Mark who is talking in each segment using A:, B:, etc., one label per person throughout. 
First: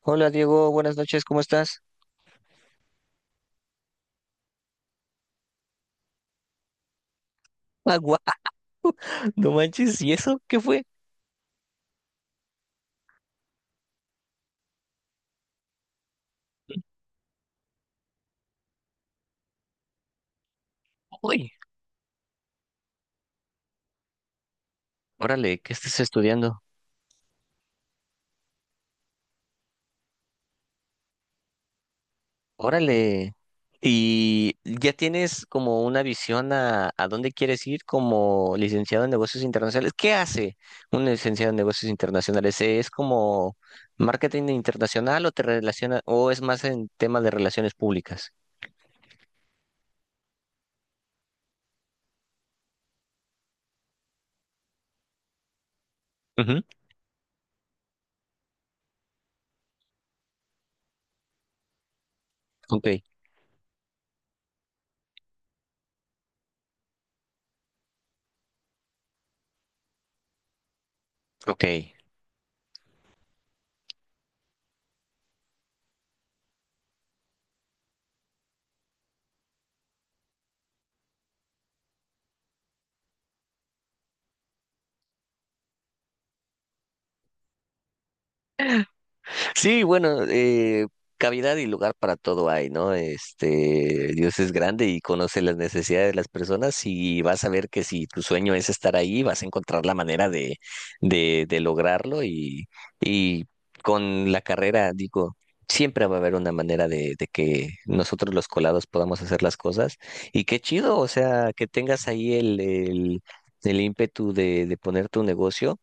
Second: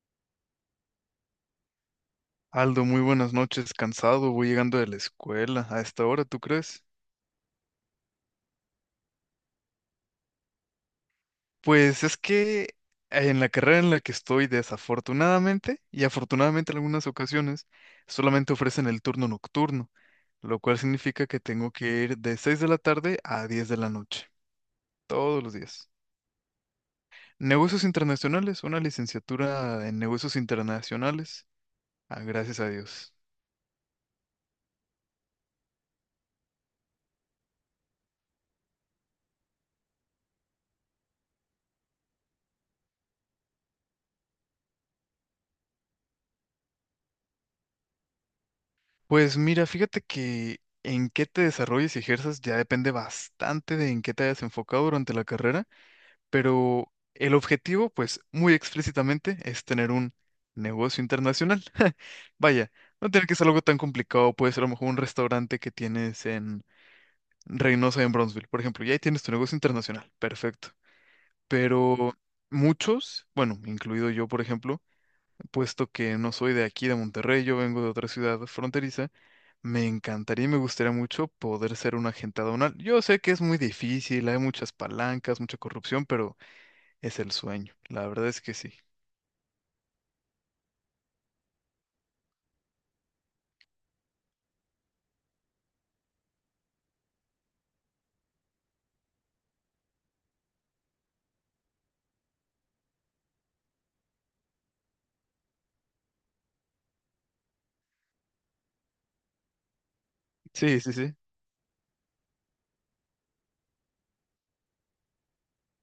A: Hola Diego, buenas noches, ¿cómo estás?
B: Aldo, muy buenas noches, cansado, voy llegando de la escuela a esta hora, ¿tú crees?
A: Agua, no manches, ¿y eso qué fue?
B: Pues es que en la carrera en la que estoy, desafortunadamente y afortunadamente en algunas ocasiones, solamente ofrecen el turno nocturno, lo cual significa que
A: Uy,
B: tengo que ir de 6 de la tarde a 10 de la noche, todos los
A: órale, ¿qué
B: días.
A: estás estudiando?
B: Negocios internacionales, una licenciatura en negocios internacionales, ah, gracias a Dios.
A: Órale. ¿Y ya tienes como una visión a dónde quieres ir como licenciado en negocios internacionales? ¿Qué hace un licenciado en negocios internacionales? ¿Es como marketing internacional o te relaciona o es más en temas de relaciones públicas?
B: Pues mira, fíjate que en qué te desarrolles y ejerzas ya depende bastante de en qué te hayas enfocado durante la carrera,
A: Ujú.
B: pero el objetivo, pues muy explícitamente, es tener un negocio internacional. Vaya,
A: Ok,
B: no tiene que ser algo tan complicado, puede ser a lo mejor un restaurante que tienes en Reynosa, en Brownsville, por ejemplo, y ahí tienes tu negocio internacional, perfecto.
A: ok.
B: Pero muchos, bueno, incluido yo, por ejemplo, puesto que no soy de aquí, de Monterrey, yo vengo de otra ciudad fronteriza, me encantaría y me gustaría mucho poder ser un agente aduanal. Yo sé que es muy difícil, hay muchas palancas, mucha corrupción, pero es el sueño. La verdad es que sí.
A: Sí, bueno, cavidad y lugar para todo hay, ¿no? Este, Dios es grande y conoce las necesidades de las personas y vas a ver que si tu sueño es estar ahí, vas a encontrar la manera de lograrlo y con la carrera, digo, siempre va a haber una manera de que nosotros los colados podamos hacer las cosas y qué
B: Sí, sí,
A: chido, o
B: sí.
A: sea, que tengas ahí el ímpetu de poner tu negocio.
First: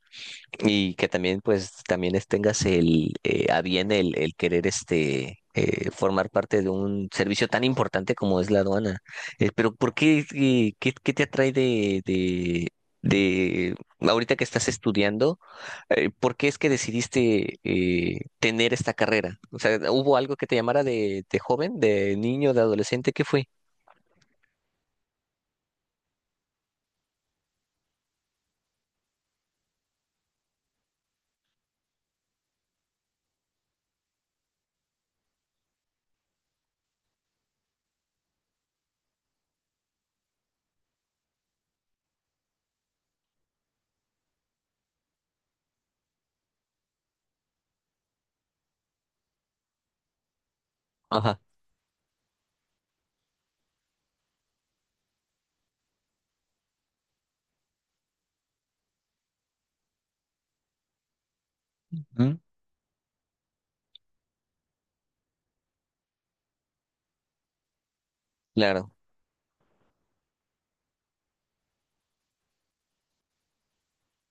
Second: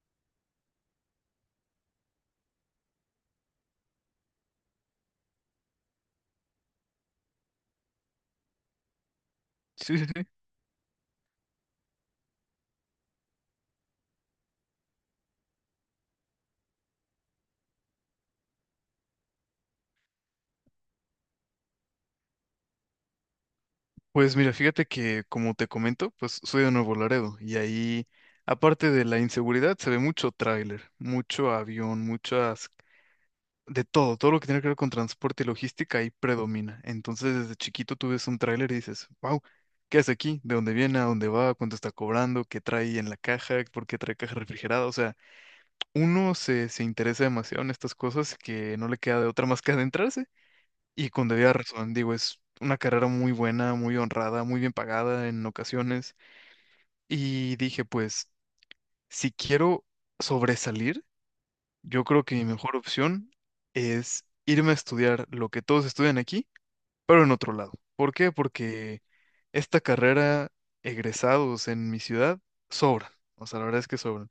A: Y que también, pues, también tengas el, a bien el querer este, formar parte de un servicio tan importante como es la aduana. Pero, ¿por
B: Sí, sí, sí.
A: qué, qué, qué te atrae de, ahorita que estás estudiando, por qué es que decidiste tener esta carrera? O sea, ¿hubo algo que te llamara de joven, de niño, de adolescente? ¿Qué fue?
B: Pues mira, fíjate que como te comento, pues soy de Nuevo Laredo y ahí, aparte de la inseguridad, se ve mucho tráiler, mucho avión, muchas de todo, todo lo que tiene que ver con transporte y logística ahí predomina. Entonces, desde chiquito tú ves un tráiler y dices, wow, ¿qué hace aquí? ¿De dónde viene? ¿A dónde va? ¿Cuánto está cobrando? ¿Qué trae en la caja? ¿Por qué trae caja refrigerada? O sea, uno se interesa demasiado en estas cosas que no le queda de otra más que adentrarse. Y con
A: Ajá.
B: debida razón, digo, es una carrera muy buena, muy honrada, muy bien pagada en ocasiones. Y dije, pues, si quiero sobresalir, yo creo que
A: ¿Mm?
B: mi mejor opción es irme a estudiar lo que todos estudian aquí, pero en otro lado. ¿Por qué?
A: Claro.
B: Porque esta carrera, egresados en mi ciudad, sobran. O sea, la verdad es que sobran.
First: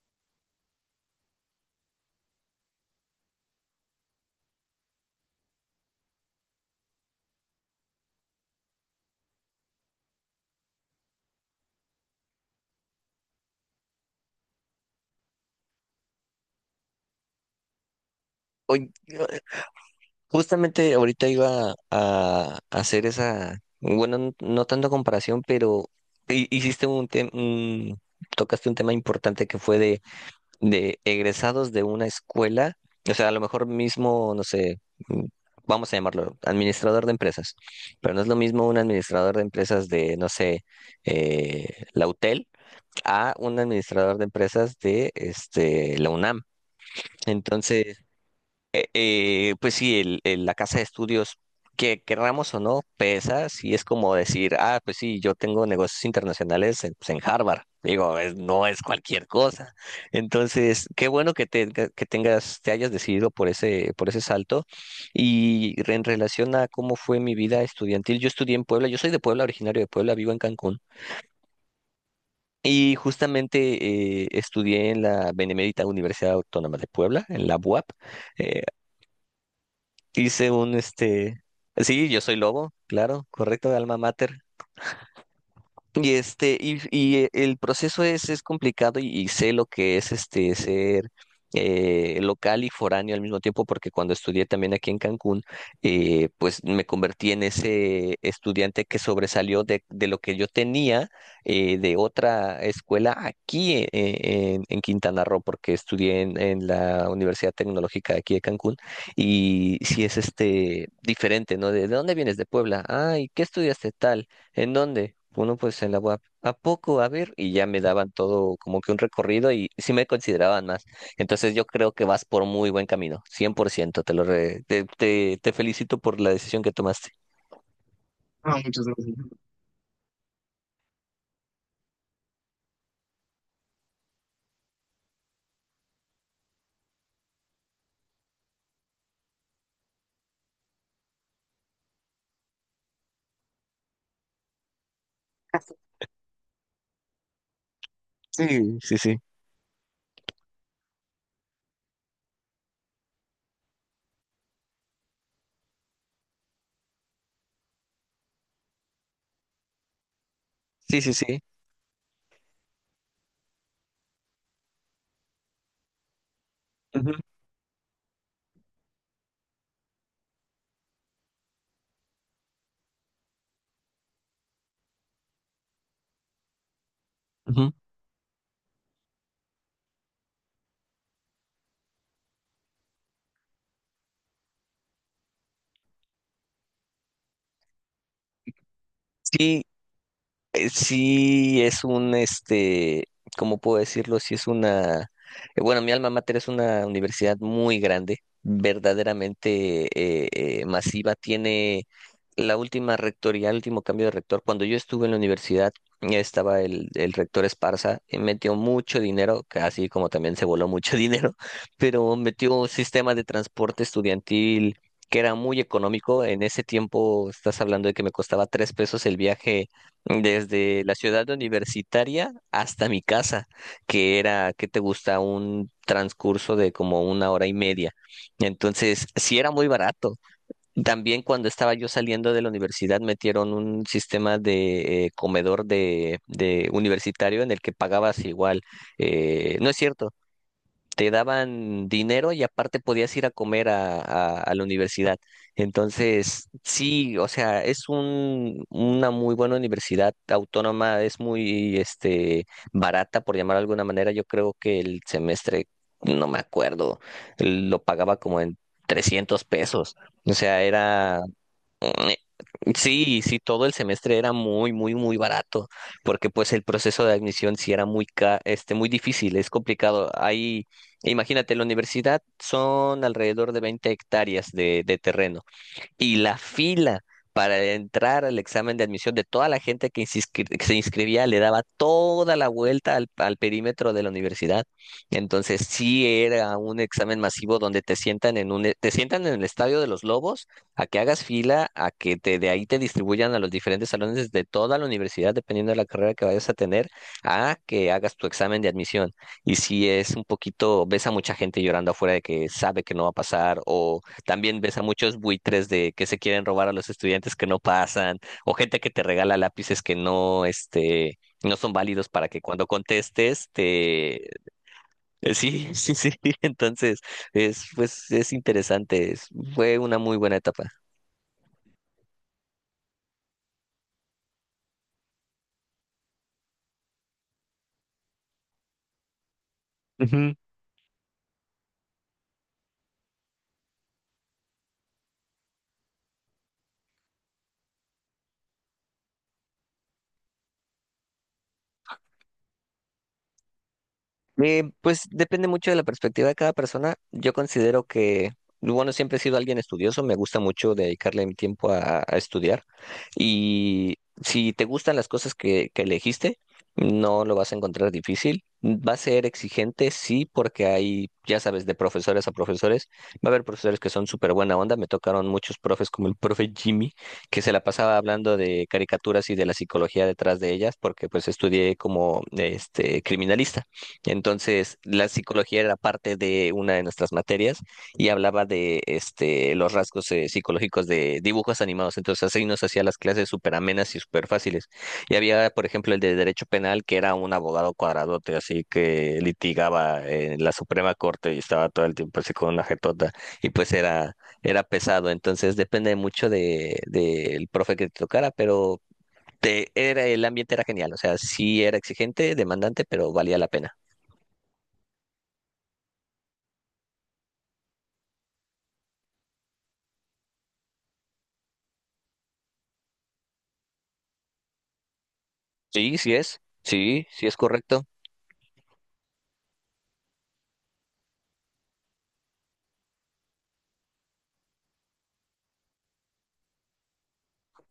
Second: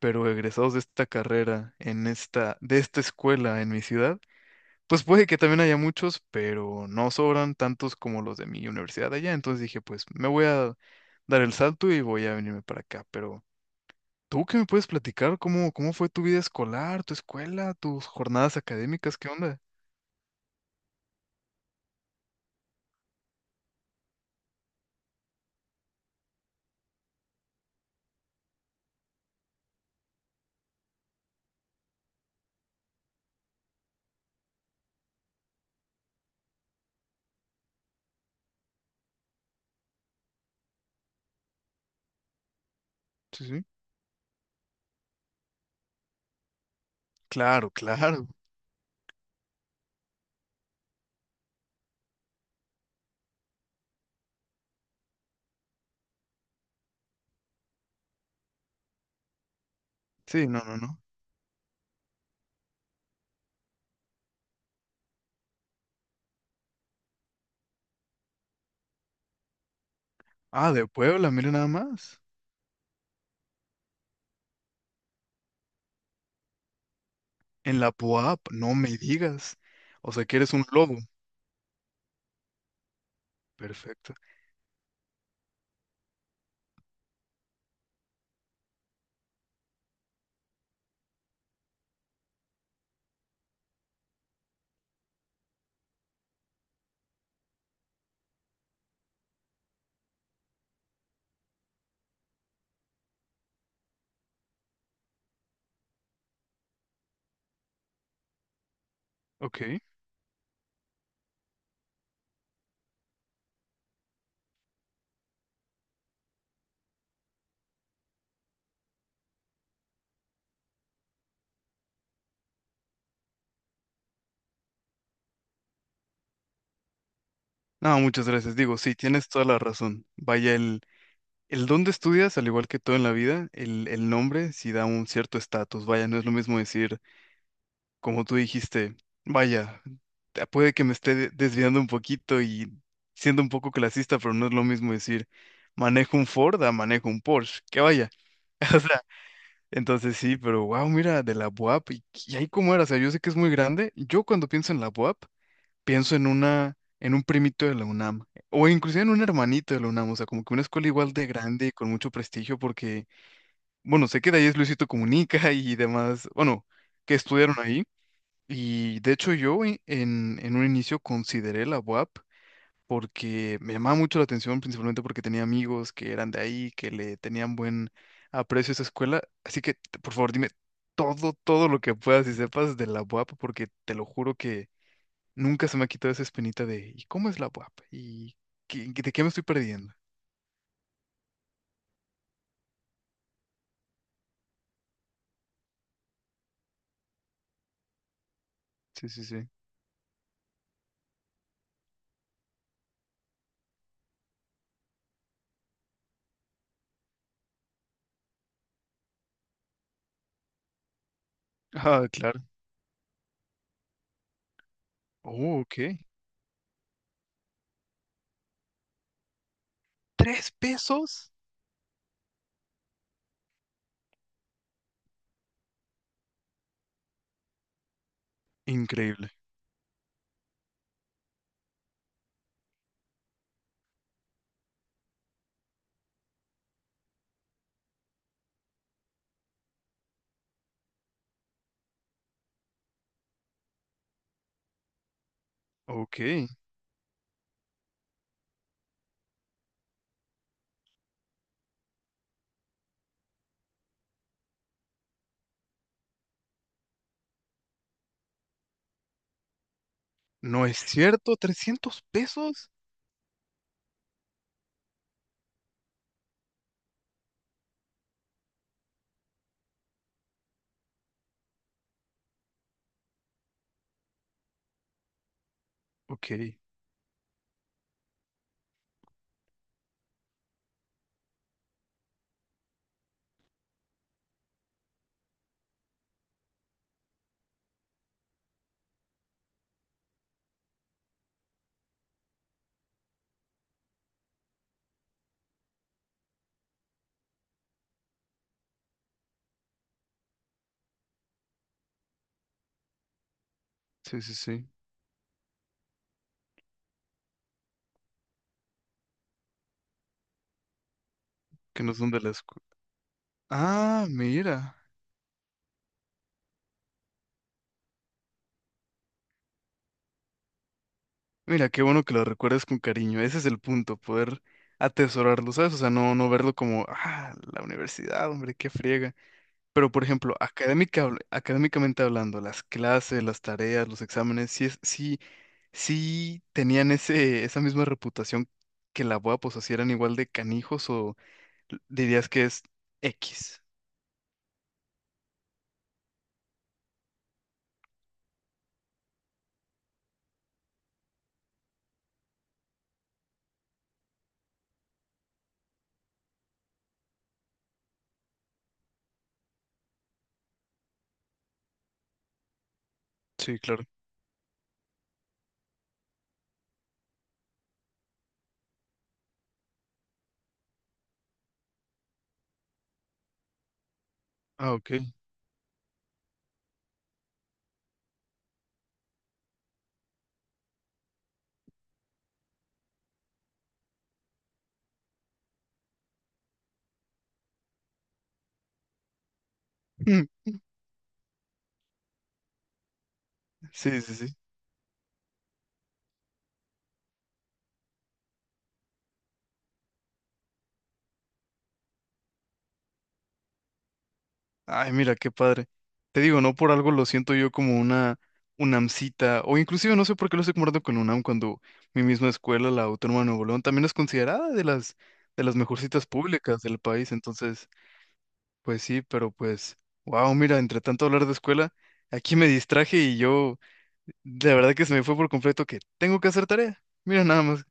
B: Pero egresados de esta carrera, en esta, de esta escuela en mi ciudad, pues puede que también haya muchos, pero no sobran tantos como los de mi universidad allá. Entonces dije, pues me voy a dar el salto y voy a venirme para acá. Pero ¿tú qué me puedes platicar? ¿Cómo, cómo fue tu vida escolar, tu escuela, tus jornadas
A: Oye,
B: académicas? ¿Qué onda?
A: justamente ahorita iba a hacer esa, bueno, no tanto comparación, pero hiciste un tema, tocaste un tema importante que fue de egresados de una escuela, o sea, a lo mejor mismo, no sé, mm, vamos a llamarlo administrador de empresas, pero no es lo mismo un administrador de empresas de, no sé, la UTEL a
B: Sí,
A: un
B: sí.
A: administrador de empresas de este, la UNAM.
B: Claro,
A: Entonces,
B: claro.
A: pues sí, el, la casa de estudios, que querramos o no, pesa, sí es como decir, ah, pues sí, yo tengo negocios internacionales en, pues en Harvard. Digo, no es cualquier cosa.
B: Sí, no, no,
A: Entonces,
B: no.
A: qué bueno que, te, que tengas, te hayas decidido por ese salto. Y en relación a cómo fue mi vida estudiantil, yo estudié en Puebla, yo soy de Puebla, originario de Puebla, vivo en
B: Ah,
A: Cancún.
B: de Puebla, mire nada más.
A: Y justamente estudié en la Benemérita Universidad Autónoma de Puebla, en la
B: En
A: BUAP.
B: la PUAP, no me digas. O sea que
A: Hice
B: eres un
A: un,
B: lobo.
A: este, sí, yo soy lobo, claro, correcto, alma
B: Perfecto.
A: mater. Y este, y el proceso es complicado y sé lo que es este ser local y foráneo al mismo tiempo, porque cuando estudié también aquí en Cancún, pues me convertí en ese estudiante que sobresalió de lo que yo tenía de otra escuela aquí en Quintana Roo, porque estudié en la Universidad Tecnológica de aquí de Cancún, y
B: Ok.
A: sí es este diferente, ¿no? De dónde vienes? De Puebla. Ah, ¿y qué estudiaste tal? ¿En dónde? Uno pues en la web. ¿A P. ¿A poco? A ver, y ya me daban todo como que un recorrido y sí me consideraban más. Entonces yo creo que vas por muy buen camino, 100%. Te lo te, te, te felicito por la decisión que tomaste.
B: No, muchas gracias.
A: Ah,
B: Digo,
A: muchas
B: sí,
A: gracias.
B: tienes toda la razón. Vaya, el dónde estudias, al igual que todo en la vida, el nombre sí da un cierto estatus. Vaya, no es lo mismo decir como tú dijiste, vaya, puede que me esté desviando un poquito y siendo un poco clasista, pero no es lo mismo decir manejo un Ford a manejo un Porsche, que vaya.
A: Sí,
B: O
A: sí,
B: sea,
A: sí.
B: entonces sí, pero wow, mira, de la BUAP, y ahí cómo era, o sea, yo sé que es muy grande, yo cuando pienso en la BUAP, pienso en una, en un primito de la UNAM, o inclusive en un hermanito de la UNAM, o sea, como que una escuela
A: Sí,
B: igual
A: sí,
B: de
A: sí.
B: grande, con mucho prestigio, porque, bueno, sé que de ahí es Luisito Comunica y demás, bueno,
A: Ujú,
B: que estudiaron ahí, y de hecho yo en un inicio consideré la UAP porque me llamaba mucho la atención, principalmente porque tenía amigos que eran de ahí, que le tenían
A: ujú.
B: buen aprecio a esa escuela. Así que, por favor, dime todo, todo lo que puedas y sepas de la UAP, porque te lo juro que nunca se me ha quitado esa espinita de ¿y cómo es la UAP? ¿Y de qué me estoy
A: Sí,
B: perdiendo?
A: sí es un, este, ¿cómo puedo decirlo? Sí es una, bueno, mi alma mater es una universidad muy grande,
B: Sí, sí, sí.
A: verdaderamente masiva, tiene la última rectoría, el último cambio de rector. Cuando yo estuve en la universidad, ya estaba el rector Esparza, metió mucho dinero, así como también se voló mucho dinero,
B: Ah,
A: pero
B: claro.
A: metió un sistema de transporte estudiantil, que era
B: Oh,
A: muy
B: ok.
A: económico. En ese tiempo, estás hablando de que me costaba 3 pesos el viaje
B: ¿Tres
A: desde la ciudad
B: pesos?
A: universitaria hasta mi casa, que era, ¿qué te gusta? Un transcurso de como una hora y media. Entonces,
B: Increíble.
A: sí era muy barato. También cuando estaba yo saliendo de la universidad, metieron un sistema de comedor de universitario en el que pagabas igual. No es cierto, te daban dinero y aparte podías ir a comer a, a la universidad.
B: Ok.
A: Entonces, sí, o sea, es un, una muy buena universidad autónoma, es muy este, barata, por llamar de alguna manera. Yo creo que el semestre, no me acuerdo, lo pagaba como en 300 pesos. O sea,
B: No es
A: era...
B: cierto, trescientos
A: Mm,
B: pesos.
A: sí, sí, todo el semestre era muy, muy, muy barato, porque pues el proceso de admisión sí era muy, este, muy difícil, es complicado. Ahí, imagínate, la universidad son alrededor de 20 hectáreas de terreno y
B: Ok.
A: la fila para entrar al examen de admisión de toda la gente que se que se inscribía le daba toda la vuelta al, al perímetro de la universidad. Entonces sí era un examen masivo donde te sientan en un, te sientan en el Estadio de los Lobos a que hagas fila, a que te, de ahí te distribuyan a los diferentes salones de toda la universidad, dependiendo de la carrera que vayas a tener, a que hagas tu examen de admisión. Y si es un poquito, ves a mucha gente llorando afuera de que sabe que no va a pasar o
B: Sí, sí,
A: también
B: sí.
A: ves a muchos buitres de que se quieren robar a los estudiantes que no pasan, o gente que te regala lápices que no, este, no son
B: Que no
A: válidos
B: son de
A: para
B: la
A: que
B: escu-
A: cuando contestes
B: Ah,
A: te...
B: mira.
A: Sí, sí, sí. Entonces, es, pues, es interesante. Fue una muy buena etapa.
B: Mira, qué bueno que lo recuerdes con cariño. Ese es el punto, poder atesorarlo, ¿sabes? O sea, no, no verlo como, ah, la universidad, hombre, qué friega. Pero, por ejemplo, académica, académicamente hablando, las clases, las tareas, los exámenes, sí, es, sí, sí tenían ese, esa misma reputación que la BUA, pues, o sea, si eran igual de canijos o dirías que es X.
A: Pues depende mucho de la perspectiva de cada persona. Yo considero que, bueno, siempre he sido alguien estudioso, me gusta mucho dedicarle mi tiempo a estudiar y si te gustan las cosas que elegiste, no lo vas a encontrar difícil. Va a ser exigente, sí, porque hay, ya sabes, de profesores a profesores. Va a haber
B: Sí,
A: profesores
B: claro.
A: que son súper buena onda. Me tocaron muchos profes como el profe Jimmy, que se la pasaba hablando de caricaturas y de la psicología detrás de ellas, porque pues estudié como este criminalista.
B: Ah,
A: Entonces,
B: ok.
A: la psicología era parte de una de nuestras materias y hablaba de este, los rasgos psicológicos de dibujos animados. Entonces, así nos hacía las clases súper amenas y súper fáciles. Y había, por ejemplo, el de Derecho Penal, que era un abogado cuadradote, así que litigaba en la Suprema Corte y estaba todo el tiempo así con una jetota. Y pues
B: Sí, sí,
A: era,
B: sí.
A: era pesado. Entonces, depende mucho de, del profe que te tocara, pero te, era, el ambiente era genial. O sea, sí era exigente, demandante, pero valía la pena.
B: Ay, mira, qué padre. Te digo, no por algo lo siento yo como una UNAMcita, o inclusive no sé por qué lo estoy comparando con UNAM cuando mi misma escuela, la Autónoma de Nuevo León, también es considerada de las
A: Sí,
B: mejorcitas
A: sí es.
B: públicas del
A: Sí,
B: país.
A: sí es
B: Entonces,
A: correcto.
B: pues sí, pero pues, wow, mira, entre tanto hablar de escuela, aquí me distraje y yo, la verdad que se me fue por completo que tengo que hacer tarea. Mira nada más.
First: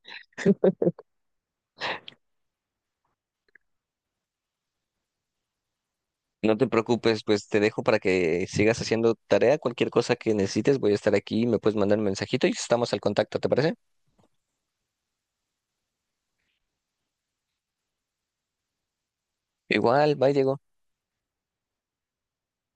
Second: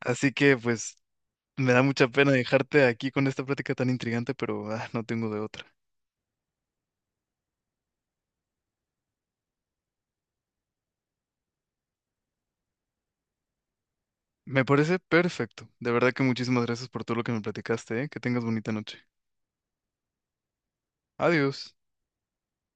B: Así que pues me da mucha pena dejarte aquí con esta plática tan intrigante, pero ah, no tengo de otra.
A: No te preocupes, pues te dejo para que sigas haciendo tarea. Cualquier cosa que necesites, voy a estar aquí. Me puedes mandar un mensajito y estamos al contacto, ¿te parece?
B: Me parece perfecto. De verdad que muchísimas gracias por todo lo que me platicaste, ¿eh? Que tengas bonita noche.
A: Igual, bye, Diego.
B: Adiós.